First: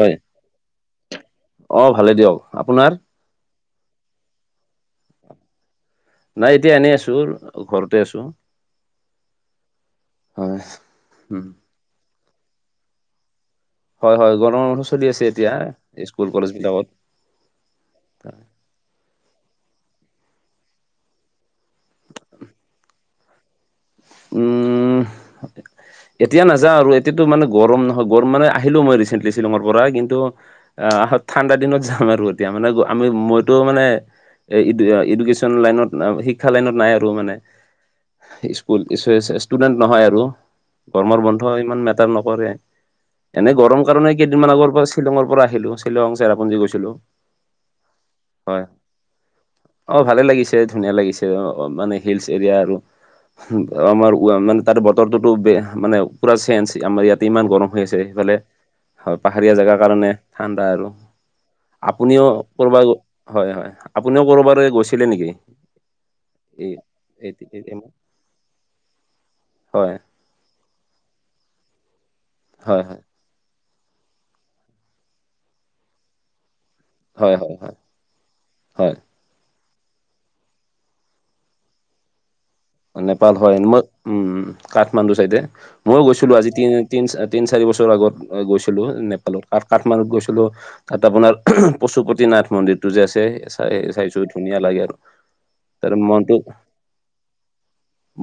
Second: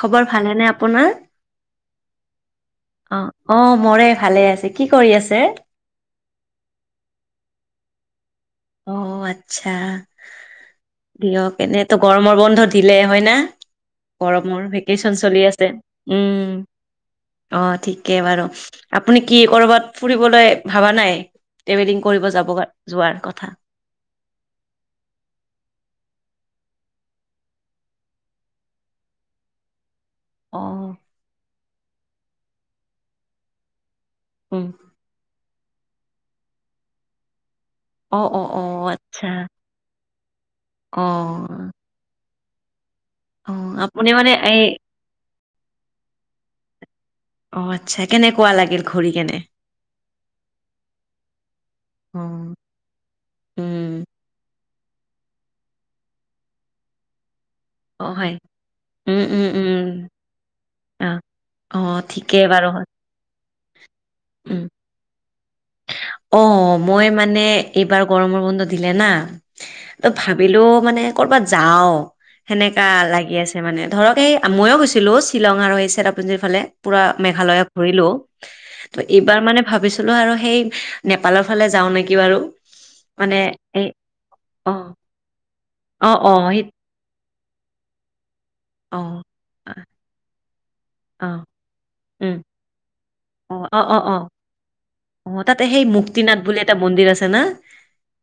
হয় খবৰ ভালেইনে আপোনাৰ? অ' ভালে দিয়ক আপোনাৰ। অ', অ', মৰে ভালে আছে কি কৰি আছে? নাই এতিয়া এনে আছো, ঘৰতেই আছো। অ', আচ্ছা হয় উম দিয়ক, এনেইতো গৰমৰ বন্ধ দিলে হয় না? হয় হয় গৰমৰ বন্ধ ভেকেশচন চলি এতিয়া আছে, স্কুল কলেজ উম। বিলাকত অ' ঠিকে বাৰু আপুনি কি ক'ৰবাত ফুৰিবলৈ ভবা নাই। ট্ৰেভেলিং কৰিব যাব, যোৱাৰ কথা। উম। এতিয়া নাযাওঁ আৰু এতিয়াতো মানে গৰম নহয় গৰম মানে আহিলো মই ৰিচেণ্টলি শ্বিলঙৰ পৰা কিন্ তো অ', আহ ঠাণ্ডা দিনত যাম আৰু এতিয়া মানে আমি মইতো মানে এ উম, ইডুকেশ্যন লাইনত, শিক্ষা লাইনত নাই আৰু মানে। অ', অ'। অ', আচ্ছা [unintelligible] ষ্টুডেন্ট নহয় আৰু অ', গৰমৰ বন্ধ ইমান মেটাৰ নকৰে। এনেই অ', গৰম আপুনি কাৰণে মানে কেইদিনমান এই আগৰ পৰা শ্বিলঙৰ পৰা আহিলো শ্বিলং চেৰাপুঞ্জী গৈছিলো। অ' আচ্ছা কেনেকুৱা হয় লাগিল ঘূৰি কেনে। অ' ভালে লাগিছে ধুনীয়া লাগিছে মানে হিলচ্ অ', এৰিয়া আৰু। উম, আমাৰ ওৱা মানে তাত বতৰটোতো বেয়া মানে পুৰা চেঞ্জ আমাৰ ইয়াতে ইমান গৰম। হৈ আছে অ', হয়। সেইফালে হয়, উম, উম, পাহাৰীয়া উম, জেগাৰ কাৰণে ঠাণ্ডা আৰু, অ', অ', আপুনিও ঠিকেই বাৰু। কৰবা হয় হয় আপুনিও উম, ক'ৰবালে গৈছিলে নেকি। এই অ' মই এই মানে এই এইবাৰ গৰমৰ বন্ধ দিলে না। হয়। ত' ভাবিলো মানে কৰ'বাত যাওঁ, হয় সেনেকা হয় লাগি আছ মানে ধৰক এই ময়ো গৈছিলো শ্বিলং আৰু সেই চেৰাপুঞ্জীৰ ফালে। পুৰা হয় হয় হয় মেঘালয়ত হয় ঘূৰিলো, হয়। ত' এইবাৰ মানে ভাবিছিলো আৰু সেই নেপালৰ ফালে যাওঁ নেকি বাৰু নেপাল মানে হয়, মই এই উম অ', কাঠমাণ্ডু চাইডে, ময়ো অ', গৈছিলো আজি অ', সেই তিন তিন তিন চাৰি বছৰ আগত গৈছিলো অ'। নেপালত আৰু কাঠমাণ্ডুত গৈছিলো। তাত আপোনাৰ অ', উম, পশুপতিনাথ মন্দিৰটো যে আছে, অ', চাই অ', অ', অ', চাইছোঁ, ধুনীয়া লাগে আৰু। অ', তাতে সেই তাৰ মুক্তিনাথ বুলি এটা মন্দিৰ আছে না।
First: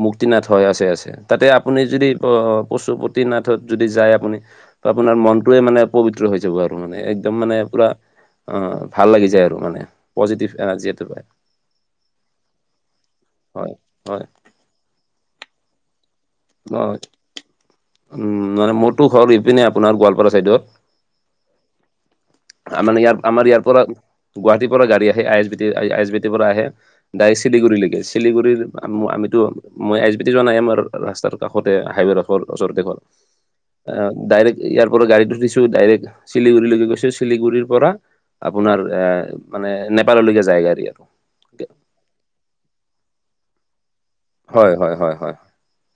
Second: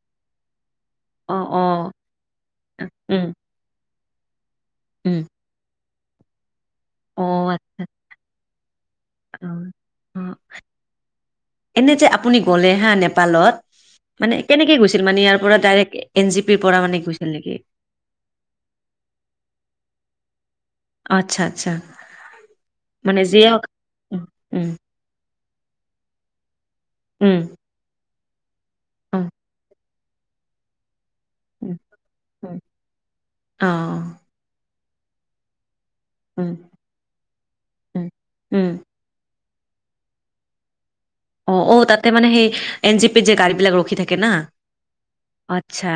মুক্তি নাথ হয়, আছে আছে, তাতে অ', আপুনি অ', যদি উম, পশুপতিনাথত যদি যায় আপুনি আপোনাৰ উম, মনটোৱেই মানে পবিত্ৰ হৈ যাব আৰু একদম অ', মানে আচ্ছা, পুৰা অ', ভাল লাগি আচ্ছা, যায় আৰু মানে, অ', অ'। পজিটিভ এনাৰ্জি এটা পায়। এনে যে আপুনি গ'লে হা নেপালত। হয় হয় মানে কেনেকে গৈছিল মানে ইয়াৰ পৰা ডাইৰেক্ট এন জি পিৰ পৰা অ মানে গৈছিল নেকি? উম, মানে মোৰতো ঘৰ ইপিনে আপোনাৰ গোৱালপাৰা চাইডত। আচ্ছা আচ্ছা মানে ইয়াৰ, আমাৰ যিয়ে ইয়াৰ হওক পৰা উম গুৱাহাটীৰ পৰা গাড়ী আহে, I S B T, S B টিৰ পৰা আহে উম ডাইৰেক্ট শিলিগুৰি লৈকে শিলিগুৰিৰ আমিতো মই এইচ বি টি যোৱা নাই আমাৰ ৰাস্তাৰ কাষতে উম হাইৱেৰ ওচৰতে ঘৰ অ'। ডাইৰেক্ট ইয়াৰ পৰা গাড়ীত উঠিছো ডাইৰেক্ট উম শিলিগুৰিলৈকে গৈছো। শিলিগুৰিৰ পৰা উম উম আপোনাৰ এ মানে নেপাললৈকে যায় গাড়ী আৰু। অ', অ', তাতে মানে সেই, এন জি পি যে গাড়ী বিলাক ৰখি থাক কে না হয় হয় হয় হয় আচ্ছা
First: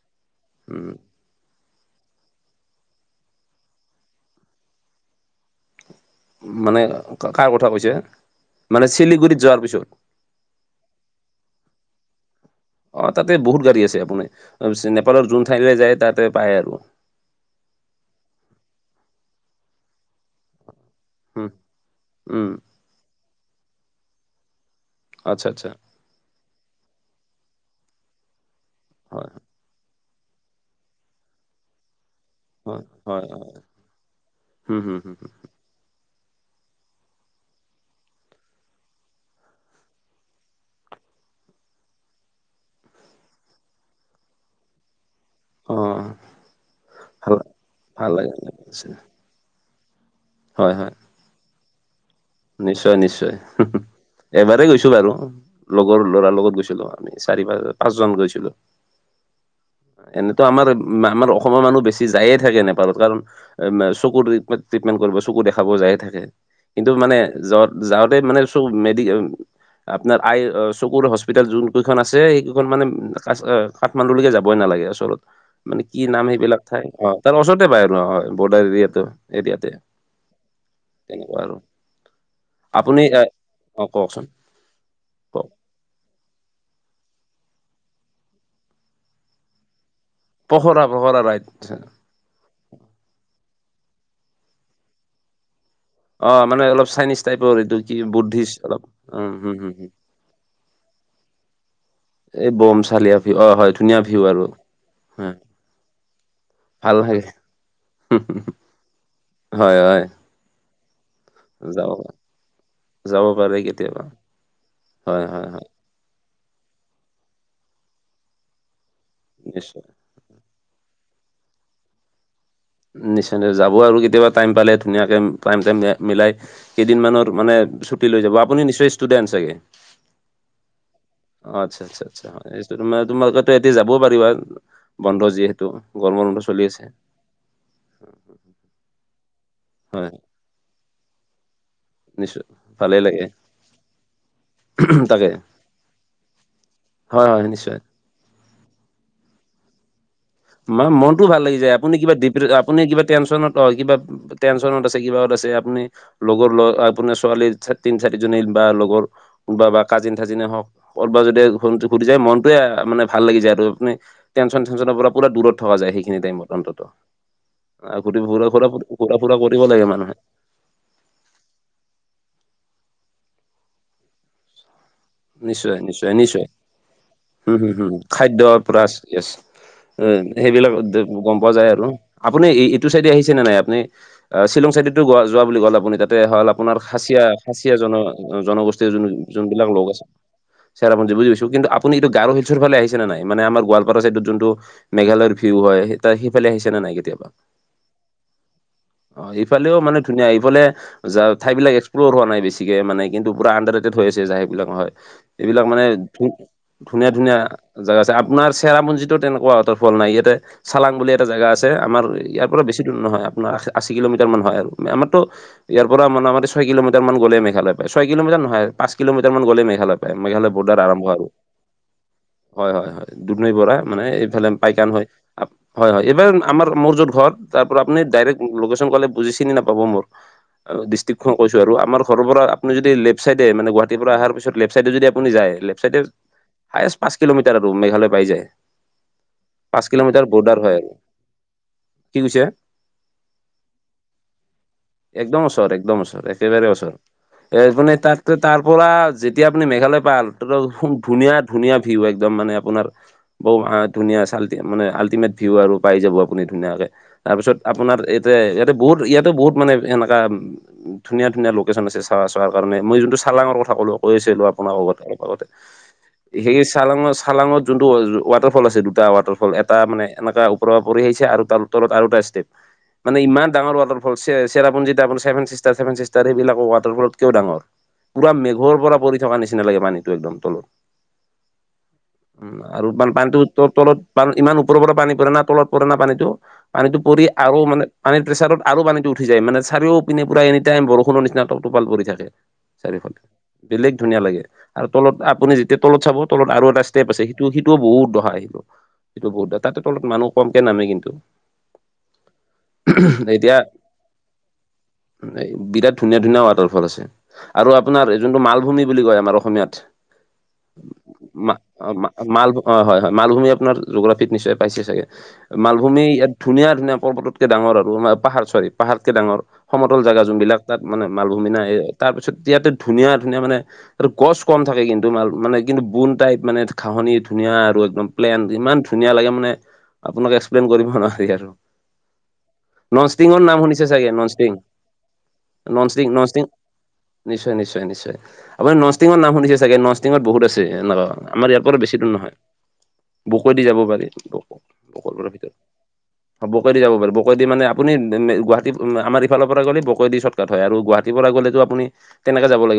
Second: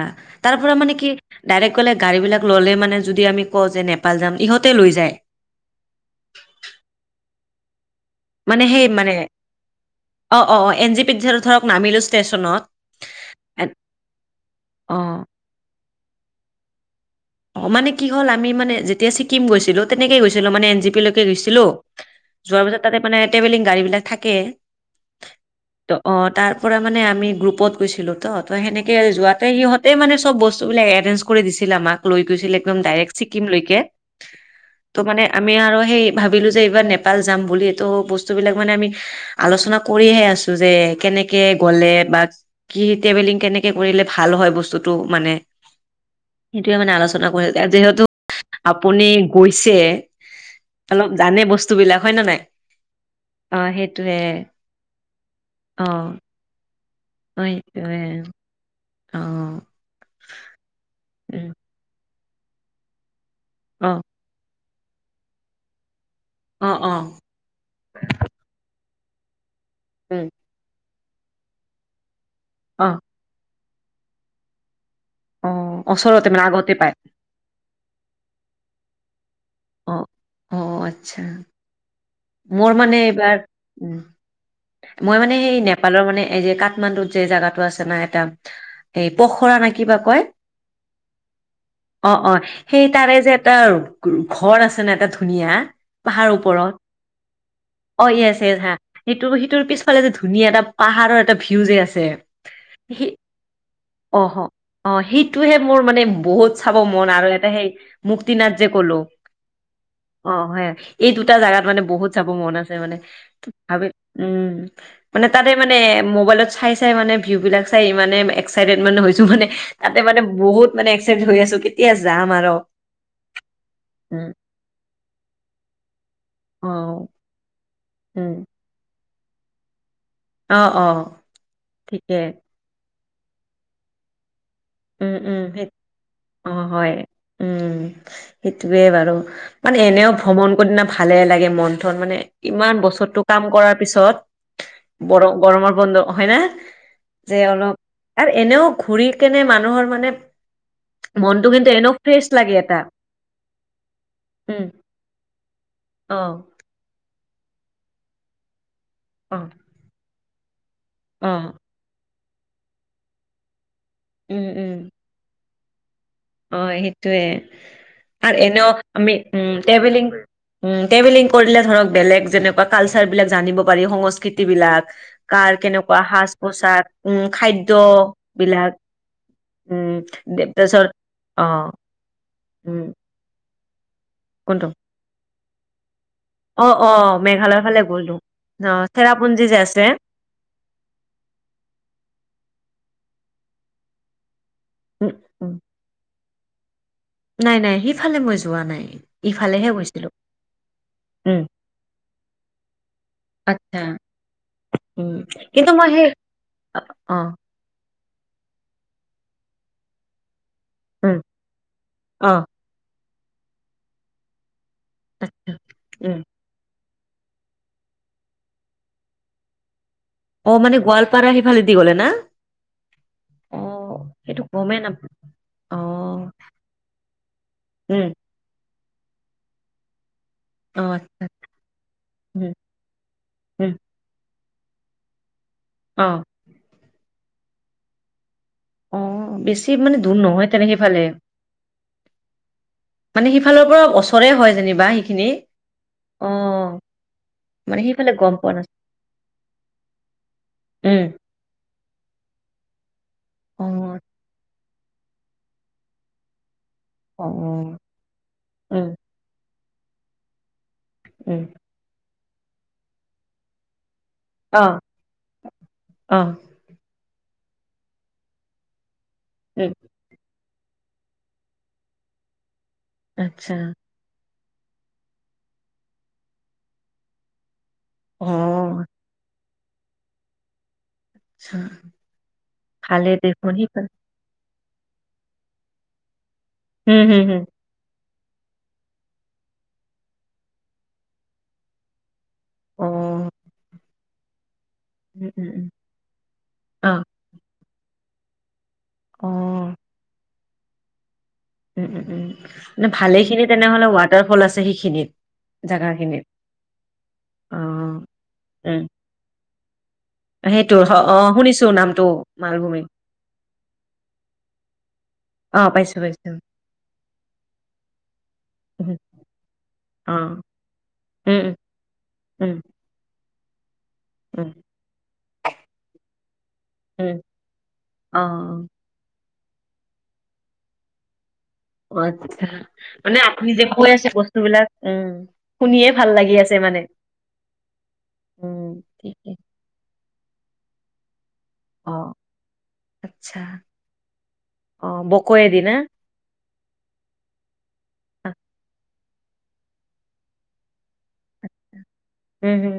তাৰ পৰা উম মানে কি ডাইৰেক্ট গ'লে গাড়ীবিলাক ল'লে মানে যদি আমি কওঁ যে নেপাল যাম ইহঁতে লৈ যায়। মানে কাৰ কথা কৈছা? মানে শিলিগুৰিত যোৱাৰ পিছত। অ অ অ এন জি পিত ধৰক নামিলো ষ্টেচনত অ', তাতেই বহুত এ- গাড়ী আছে আপুনি অ নেপালৰ যোন ঠাইলে যায়, তাতেই পায় আৰু। অ', মানে কি হ'ল? আমি মানে যেতিয়া চিকিম গৈছিলো, তেনেকেই গৈছিলো মানে এন জি পি উম গৈছিলো, উম যোৱাৰ পিছত তাতে মানে ট্ৰেভেলিং গাড়ী বিলাক থাকে। আচ্ছা আচ্ছা। ত', অ', তাৰ পৰা মানে আমি গ্ৰুপত গৈছিলো ত', ত' সেনেকে হয় যোৱাতে সিহঁতেই মানে চব বস্ তো বিলাক এৰেঞ্জ কৰি দিছিল আমাক। লৈ গৈছিলে, একদম হয় ডাইৰেক্ট হয় চিকিম হয় লৈকে, হুম হুম ত' হুম মানে হুম। আমি আৰু সেই ভাবিলোঁ যে এইবাৰ নেপাল যাম বুলি এইটো বস্তুবিলাক মানে আমি আলোচনা কৰিহে আছোঁ যে, কেনেকে গ'লে বা কি ট্ৰেভেলিং কেনেকে কৰিলে ভাল হয় বস্তুটো মানে? অহ এইটোৱে মানে আলোচনা কৰি যায় যিহেতু ভাল লাগে আছে। আপুনি গৈছে। হয় হয়। অলপ জানে বস্তু বিলাক হয় না নাই। নিশ্চয় নিশ্চয়, অ' হোহু সেইটোৱে এবাৰেই গৈছো বাৰু, লগৰ অ' ল'ৰাৰ লগত গৈছিলো। আমি অ চাৰি বাৰ সেইটোৱে পাঁচজন গৈছিলো, অ' এনেতো আমাৰ আমাৰ উম, অসমৰ মানুহ বেছি বেছি যায়ে থাকে নেপালত কাৰণ এ মে অ' চকুৰ ট্ৰিটমেন্ট কৰিব চকু দেখাবও যায়ে থাকে। অ' কিন্তু অ' মানে য যাওঁতে মানে চক মেডিকেল আপোনাৰ উম, আই চকুৰ হস্পি হস্পিতেল যোনকেইখন আছে সেইকেইখন মানে অ' কা কাঠমাণ্ডলৈকে যাবই নালাগে আচল অ' মানে কি নাম ওচৰতে মানে সেইবিলাক আগতে ঠাই পায় অ'হ। তাৰ পৰা ওচৰতে পায় হয় বৰ্ডাৰ এৰিয়াটো এৰিয়াতে, অ'। অ' আচ্ছা তেনেকুৱা আৰু। মোৰ মানে আপুনি এ এইবাৰ, অ উম। কওকচোন মই মানে কওক সেই নেপালৰ মানে এই কাঠমাণ্ডুত যে জাগাটো আছে না এটা এই পখৰা নাই কিবা কয়। পখৰা পখৰা ৰাইড অহ', অহ', সেই তাৰে যে এটা ঘৰ আছে না' এটা ধুনীয়া। অহ' মানে অলপ চাইনিজ টাইপৰ এইটো কি অহ, ইয়েছ বুদ্ধিষ্ট ইয়েছ হা, অলপ সেইটো উম হম সেইটোৰ হম পিছফালে যে, ধুনীয়া এটা পাহাৰৰ এটা ভিউ যে আছে। এই সি বমচালিয়া ভিউ অ হয় ধুনীয়া ভিউ অহ, আৰু ', হয় সেইটোহে মোৰ মানে বহুত চাব ভাল মন লাগে আৰু এটা সেই মুক্তি নাথ যে গ'লো, হয় হয় অহ' হয় এই দুটা জাগাত মোৰ মানে যাব বহুত চাব মন আছে মানে। যাব পাৰে ভাবে কেতিয়াবা উম, হয় মানে হয় তাৰে হয় মানে মোবাইলত চাই চাই মানে ভিউ বিলাক চাই ইমানে এক্সাইটেড মানে হৈছো মানে নিশ্চয় তাতে মানে বহুত মানে এক্সাইট হৈ আছো, কেতিয়া যাম আৰু। নিশ্চয়, নিশ্চয় যাব আৰু কেতিয়াবা উম টাইম পালে ধুনীয়াকে। টাইম টাইম মিলাই অ কেইদিনমানৰ মানে, ছুটি লৈ উম যাব। আপুনি নিশ্চয় ইষ্টুডেণ্ট চাগে অহ অহ অহ আচ্ছা আচ্ছা আচ্ছা তোমালোক এদিন যাবও পাৰিবা উম বন্ধ উম সেই যিহেতু গৰমৰ বন্ধ অ', চলি হয়, আছে উম সেইটোৱে বাৰু মানে এনেও হয় ভ্ৰমণ কৰি না ভালে লাগে মন ধৰ মানে নিশ্চয় ইমান ভালেই লাগে বছৰটো কাম কৰাৰ পিছত তাকে গৰম গৰমৰ বন্ধ হয় নে হয় যে হয় নিশ্চয় অলপ আৰু এনেও ঘূৰি কেনে মানুহৰ মানে মানে মনতো ভাল মনটো লাগি কিন্তু যায় এনেও আপুনি কিবা ফ্ৰেছ ডি অহ লাগে এটা। আপুনি কিবা টেনচনত অহ কিবা উম, টেনচনত আছে কিবাহত আছে আপুনি অ', লগৰ লগত আপোনাৰ ছোৱালী তিনি চাৰিজনী বা লগৰ অ', কোনোবা বা কাজিন তাজিনে হওঁক কৰ'বাৰ যদি অ', ফূৰ্তি যায় মনটোৱে মানে ভাল লাগি যায়, আৰু তোৰ মানে উম, উম, টেনচন-সেনচন পৰা পোৰা দূৰত থকা যায় সেইখিনি টাইমত অ', অন্তত সেইটোয়ে অহ, আৰু ঘূৰ-ফুৰা কৰা এনেও আমি ঘুৰা-ফুৰা উম, কৰিব লাগে ট্ৰেভেলিং মানুহে। উম ট্ৰেভেলিং কৰিলে, ধৰক বেলেগ যেনেকোৱা কালচাৰ বিলাক জানিব পাৰি, সংস্কৃতি বিলাক। কাৰ নিশ্চয় কেনেকুৱা নিশ্চয় সাজ নিশ্চয়। পোছাক উম হুম খাদ্য হুম খাদ্যৰ বিলাক পৰা য়েছ উম দে পে সেইবিলাক চৰ দ- গ'ম পোৱা যায় আৰু আপুনি‌ ই ই এইটো চাইডে আহিছে নে নাই আপুনি আ কোনটো শ্বিলং চাইডেতো গোৱা যোৱা বুলি ক'লে আপনি তাতে হ'ল আপোনাৰ অ', অ', খাচিয়া খাচীয়া জন জনগোষ্ঠীৰ যোন যি যে আছে চেৰাপুঞ্জি বুজিছো, কিন্তু আপুনি এইটো গাওঁৰ শিলচৰফালে আহিছে নে নাই, মানে আমাৰ গোৱালপাৰা চাইডত যোনটো উম, মেঘালয়ৰ উম, ভিউ হয় সেই তাৰ সেইফালে আহিছে নে নাই কেতিয়া নাই নাই সিফালে মই যোৱা নাই। অ' ইফালেহে এইফালেও মানে গৈছিলো ধুনীয়া এইফালে যা উম, ঠাই বিলাক একসপ্লৰ' হোৱা নাই বেছিকে মানে কিন্তু পুৰা আণ্ডাৰ আচ্ছা ৰেটেড হৈ আছে যাই বিলাক হয় উম, এইবিলাক কিন্তু মানে মই সেই ধু ধুনীয়া অ', ধুনীয়া। জেগা চাই, আপোনাৰ চেৰাপুঞ্জীটো তেনেকুৱা ৱাটাৰফল নাই, ইয়াতে চালাং বুলি উম, এটা জেগা আছে আমাৰ অ', ইয়াৰ পৰা বেছি দূৰ নহয় আপোনাৰ আ আছী কিলোমিটাৰ মান হয় আৰু। মেৰমটো ইয়াৰ পৰা উম, মনা মাতিছ ছয় কিল'মিটাৰ মান গ'লে মেঘালয় পাই, ছয় কিল'মিটাৰ নহয়, পাঁচ কিল'মিটাৰ মান গ'লে মে মে মেঘালয় অ', মানে বৰডাৰ আৰম্ভ আৰু গোৱালপাৰা সিফালেদি গ'লে না? হয় হয় হয় দুধ নৈ বৰা অ', মানে সেইটো এইফালে গমেই পাইকাণ নাপ হৈ আপ হয় হয় এইবাৰ অ', আমাৰ মোৰ যত ঘৰ তাৰ পৰা আপুনি উম, ডাইৰেক্ট লোকেশ্যন ক'লে বুজি চিনি নাপাব মোক, আৰু অ', দিষ্ট্ৰিক আচ্ছা খন কৈছোঁ আৰু আমাৰ ঘৰৰ পৰা উম, আপুনি দি লেফ চাইডে মানে উম, গুৱাহাটীৰ পৰা অহাৰ পিছত লেফ চাইডে যদি আপুনি যায় লেফট চাইডে অ', হায়েষ্ট পাঁচ কিলোমিটাৰ আৰু মেঘালয় পাই যায়। অ', বেছি পাঁচ মানে দূৰ কিলোমিটাৰ নহয় বৰ্ডাৰ তেনে হয় আৰু সিফালে কি কৈছে মানে সিফালৰ পৰাও অচৰে হয় যেনিবা সেইখিনি একদম ওচৰ একদম ওচৰ অ একেবাৰে ওচৰ। এ মানে সেইফালে তাততো গম পোৱা তাৰ পৰা যেতিয়া আপুনি মেঘালয় পাল ততু ধো ধুনীয়া ধুনীয়া ভিউ একদম মানে আপোনাৰ [unintelligible] আহ ধুনীয়া চাল মানে আল্টিমেট ভিউ আৰু পাই যাব আপুনি ধুনীয়াকে। তাৰ পিছত আপোনাৰ ইতে ইয়াতে বহুত ইয়াতে বহুত মানে সেনেকা ধুনীয়া ধুনীয়া লোক কেচন আছে চা চাৱাৰ কাৰণে মই যোনটো চালাঙৰ কথা কলো কইছিলো আপোনাক অগতে অলপ আগতে সেই চালাঙৰ চালাঙত যোনটো ৱাটাৰফল আছে দুটা ৱাটাৰফল এটা মানে এনেকা পৰা পৰি আহিছে আৰু তাৰ তলত আৰু এটা ষ্টেপ মানে ইমান ডাঙৰ ৱাটাৰ চে চেৰাপুঞ্জীত আপুনি চেভেন চিষ্টাৰ চেভেন চিষ্টাৰ সেইবিলাকৰ ৱাটাৰ ফলতকৈও ডাঙৰ পুৰা মেঘৰ পৰা পৰি থকাৰ নিচিনা লাগে পানীতটো একদম তলত উম আৰু পান পানটো ত তলত পান ইমান ওপৰৰ পৰা পানী পৰে না তলত পৰে না, পানীতটো পানীতটো পৰি আউ মানে পানীৰ প্ৰেছাৰত আৰু পানীটো উঠি যায় মানে চাৰিও পিনে পুৰা এনি টাইম বৰষুণৰ নিচিনা ট টপাল পৰি থাকে। চাৰিওফালে বেলেগ ধুনীয়া লাগে আৰু তলত আপুনি যেতিয়া তলত চাব, তলত আৰু এটা অ। ষ্টেপ আছে। হেটো সিটোও বহুত দহা আহিব। [unintelligible] অঁ, তাতে তলত মানুহ কমকে নামে কিন্তু। উম উম উম মানে ভালে খিনি তেনেহ'লে ৱাটাৰফল আছে সেইখিনিত এই বিৰাট ধুনীয়া জাগাখিনিত। ধুনীয়া ৱাটাৰফল আছে। আৰু অঁ। আপোনাৰ যোনটো উম। মালভূমি বুলি কয়, আমাৰ অসমীয়াত। সেইটো হ অঁ, মা শুনিছো অ নামটো মা মাল অ মালভূমি। হয় হয় মালভূমি আপোনাৰ জোগ্ৰাফিত নিশ্চয় পাইছে চাগে অ, পাইছো, মালভূমি পাইছো। ইয়াত ধুনীয়া ধুনীয়া পৰ্বতটোতকে ডাঙৰ আৰু আমাৰ পাহাৰ চৰি উহু, পাহাৰতকে ডাঙৰ সমতল জেগা অঁ। যোনবিলাক তাত মানে উম, মালভূমি উম, নাই, এই তাৰ পিছত উম, ইয়াতে ধুনীয়া ধুনীয়া মানে আৰু গছ উম। কম থাকে কিন্তু মাল মানে কিন্তু বোন টাইপ মানে ঘাঁহনি উম। ধুনীয়া আৰু একদম অঁ, প্লেন, অঁ। ইমান ধুনীয়া লাগে মানে আপোনাক এক্সপ্লেইন কৰিব নোৱাৰি আৰু। অ আতছা মানে ননষ্টিঙৰ আপুনি নাম যে শুনিছে কৈ আছে চাগে বস্তু ননষ্টিং বিলাক উম, শুনিয়ে ননষ্টিং ভাল লাগি ননষ্টিং আছে মানে। নিশ্চয় নিশ্চয় নিশ্চয়, উম আপুনি নষ্টিঙৰ নাম ঠিকে শুনিছে চাগে নষ্টিঙত বহুত আছে ন' আমাৰ ইয়াত বৰ অ বেছি দূৰ নহয় আচ্ছা বকৈ দি যাব পাৰি বক অ বকৰ পৰা ভিতৰত বকৈয়েদি না বকৈ দি যাব পাৰব বকৈ দি মানে আপুনি নে নে গুৱাহাটী আমাৰ এই ফালৰ পৰা গ'লে বকৈ দি ছত কাট হয় আৰু গুৱাহাটী পৰা গ'লেটো আপুনি তেন উম হুম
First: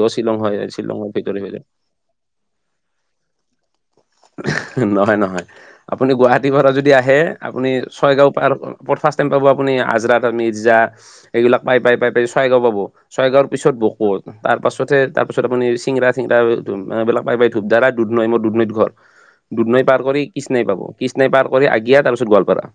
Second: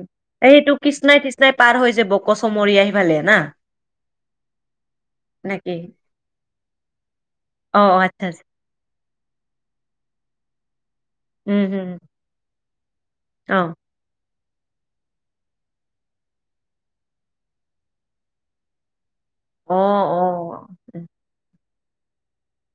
এইটো কৃষ্ণাই তৃষ্ণাই পাৰ হৈ যাব কচমৰিয়া হিফালে না। নহয় নহয় নেকি আপুনি গুৱাহাটীৰ পৰা যদি আহে আপুনি অ অ' আচ্ছা ছৱাইগাঁও আচ্ছা পাৰ পৰ ফাৰ্ষ্ট টাইম পাব আপুনি আজৰাতা নিৰ্জা এইবিলাক উম পাই হম পাই পাই পাই চৱাইগাও পাব। ছৰাইগাঁৱৰ অ পিছত বকত। তাৰপাছতহে তাৰ পাছত আপুনি চিংৰা চিংৰা এই তোম এইবিলাক পাই পায় ধূপধাৰা দুধনৈ মৰ দুধনৈত ঘৰ। [inaudible] দুধনৈ পাৰ অ কৰি কৃষ্ণাই পাব। উম, কৃষ্ণাই পাৰ কৰি আগিয়া, তাৰ পিছত গোৱালপাৰা।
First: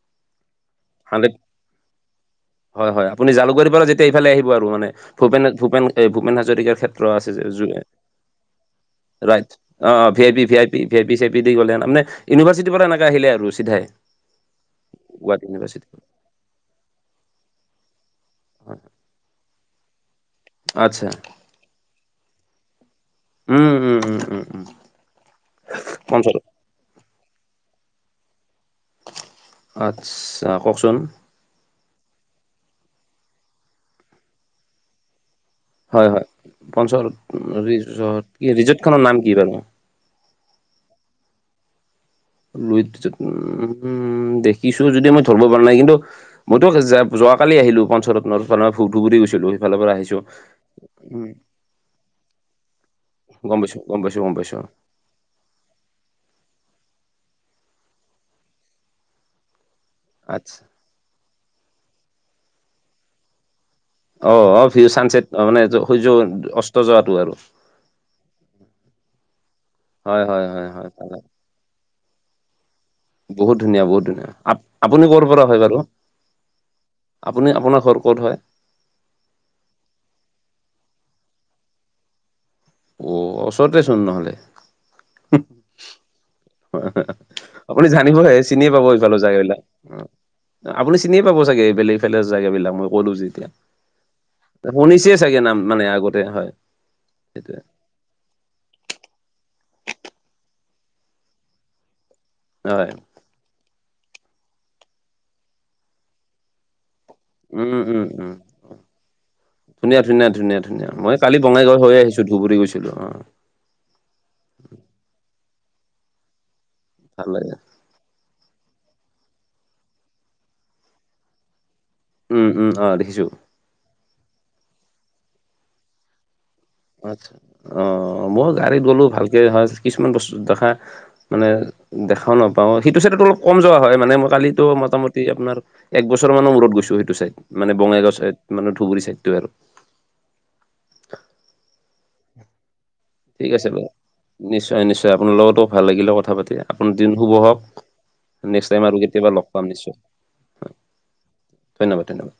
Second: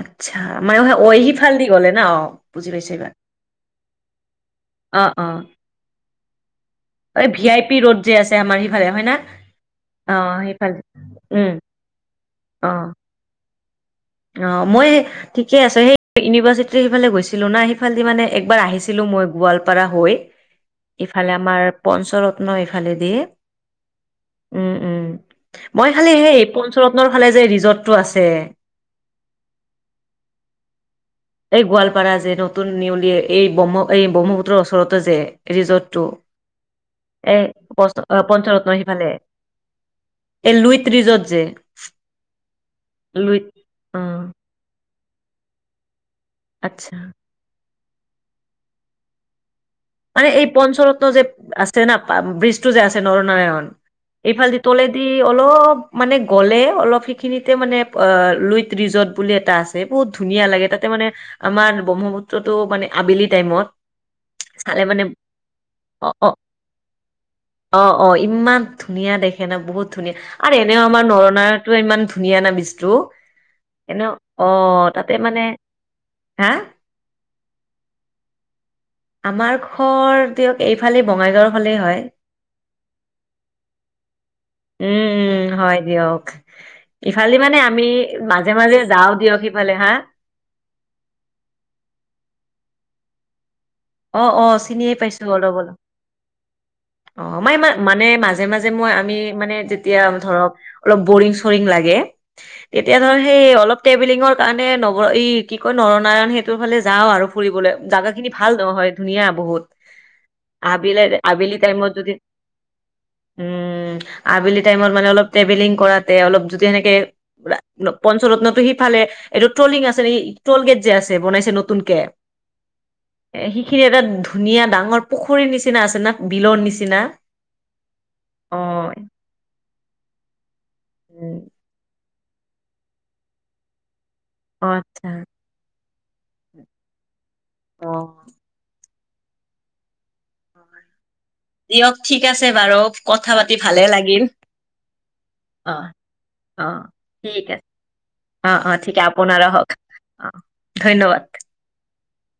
আত্চ্ছা মায় হে অই হাণ্ড্ৰেড হিফাল দি গলে না অ বুজি পাইছো হয় হয় এইবাৰ। আপুনি জালুকবাৰীৰ পৰা যেতিয়া এইফালে আহিব আৰু মানে অ অ ভূপে, ভূপেন, ভূপে হাজৰিকাৰ ক্ষেত- ত্ৰ এই আছে যে ভি আই পি জুয়ে, ৰোড যে আছে আমাৰ সিফালে হয় না ৰাইট অ অ V I P, V I P, V I P, C I C দি উম গ'লে, নামেনে ইউনিভাৰ্চিটিৰ অ পৰা এনেকৈ আহিলে আৰু চিধাই। অ মই হে গুৱাহাটী ঠিকে আছো ইউনিভাৰ্চিটি সে- ইউনিভাৰ্চিটি সেইফালে গৈছিলো না সিফালেদি মানে একবাৰ আহিছিলো মই গোৱালপাৰা হৈ। আচ্ছা ইফালে আমাৰ পঞ্চৰত্ন ইফালে দি উম উম উম উম উম। মই খালি সেই পঞ্চৰত পচ ৰত্নৰ ফালে যে ৰিজৰ্টটো আছে। আত্চ্ছা কওঁকচোন? এই গোৱালপাৰা যে নতুন নিউলিয়ে এই ব্ৰহ্ম এই ব্ৰহ্মপুত্ৰ ওচৰতে যে ৰিজৰ্টটো হয় হয় পঞ্চৰত এ পষ্ট ৰিজৰ্ট কি পঞ্চৰত্ন ৰিজৰ্টখনৰ সিফালে নাম কি বাৰু এই লুইট ৰিৰ্জত যে। লুইট ৰিজৰ্ট লুইত উম অ হুম দেখিছো যদি মই ধৰব পৰা নাই কিন্তু মইতো আচ্ছা যাব যোৱা কালি আহিলো, পঞ্চৰত্ন পনা ধুবৰি গৈছিলো, সেইফালৰ পৰা আহিছ মানে এই পঞ্চৰত্ন যে আছে না পা ৰ্বিজটো যে আছে গম নৰনাৰায়ণ পাইছো গম পাইছো গম পাইছো এইফালদি তলে- টি অলপ মানে গ'লে অলপ সেইখিনিতে মানে অ লুইত ৰিজৰ্ট বুলি এটা আছ- টে বহুত ধুনীয়া আচ্ছা লাগে তাতে মানে আমাৰ ব্ৰহ্মপুত্ৰটো মানে আবেলি টাইমত অ অ চালে ভিউ মানে চানচেট অ মানে অ সূৰ্য অ অস্ত যোৱাটো আৰু। অ অ ইমান ধুনীয়া দেখে না বহুত ধুনীয়া হয় হয় আৰে হয় এনেও হয় আমাৰ নৰনাৰায়- টো ইমান ধুনীয়া না বিস্তটো বহুত ধুনীয়া বহুত ধুনীয়া আ আপুনি কৰ মানে পৰা হয় বাৰু? হা আপুনি আপোনাৰ ঘৰ ক'ত হয়? আমাৰ ঘৰ দিয়ক এইফালে বঙাইগাঁও হ'লে হয়। অ ওচৰতে চোন নহ'লে। উম উম হয় দিয়ক। ইফালে মানে আমি আপুনি জানিবহে মাজে চিনিয়ে মাজে পাব যাওঁ এইফালৰ দিয়ক জেগাবিলাক সিফালে হা। অ আপুনি চিনিয়ে পাব চাগে, এইবেলে এইফালে জাইগা বিলাক, মই ক'লো যে এতিয়া। অ', অ', চিনিয়ে শুনিছে পাইছো চাগে অলপ নাম অলপ। মানে আগতে হয়, অ', মই সেইটোৱে। ইমান মানে মাজে মাজে মই আমি মানে যেতিয়া ধৰক অলপ বৰিং চৰিং লাগে। হয় এতিয়া ধৰ সেই অলপ ট্ৰেভেলিঙৰ কাৰণে নগৰ এই কি কয় নৰনাৰায়ণ সেতুৰ ফালে যাওঁ আৰু। ফুৰিবলৈ উম উম জাগাখিনি উম ভাল। নহয় ধুনীয়া বহুত ধুনীয়া ধুনীয়া ধুনীয়া ধুনীয়া আবিলে মই কালি আবেলি বঙাইগাঁও টাইমত হৈ যদি আহিছো ধুবুৰী গৈছিলো অ উম আবেলি টাইমত মানে অলপ ট্ৰেভেলিং কৰাতে অলপ যদি সেনেকে ভাল লাগে পঞ্চৰত্নটো সিফালে এইটো ট্ৰলিং আছে নে ট্ৰল গেট যে আছে বনাইছে নতুনকে উম উম অ দেখিছো সিখিনি এটা ধুনীয়া ডাঙৰ পুখুৰীৰ নিচিনা আছে না বিলৰ নিচিনা। আ অ মই গাড়ীত অ', গ'লো ভালকে হয় কিছুমান বস্তু দেখা। মানে অ', দেখাও নাপাওঁ সেইটো চাইটোতো অলপ কম যোৱা হয়। মানে মই কালিতো আচ্ছা। মোটামুটি আপোনাৰ এক বছৰ মানৰ মূৰত গৈছো। সেইটো চাইদ মানে বঙাইগাঁওৰ অ', ছাইদ মান ধুবুৰী চইটতো আৰু দিয়ক ঠিক আছে বাৰু- কথা পাতি ঠিক আছে ভালে বাৰু লাগিল। নিশ্চয় নিশ্চয় আপোনাৰ লগতো ভাল অ', লাগিলে। কথা পাতি অ', আপোনাৰ দিন শুভ ঠিক আছে হওক- অ', নেক্সট অ', টাইম ঠিক আপোনাৰো কেতিয়া হওক নিশ্চয় অ', ধন্যবাদ। ধন্যবাদ ধন্যবাদ।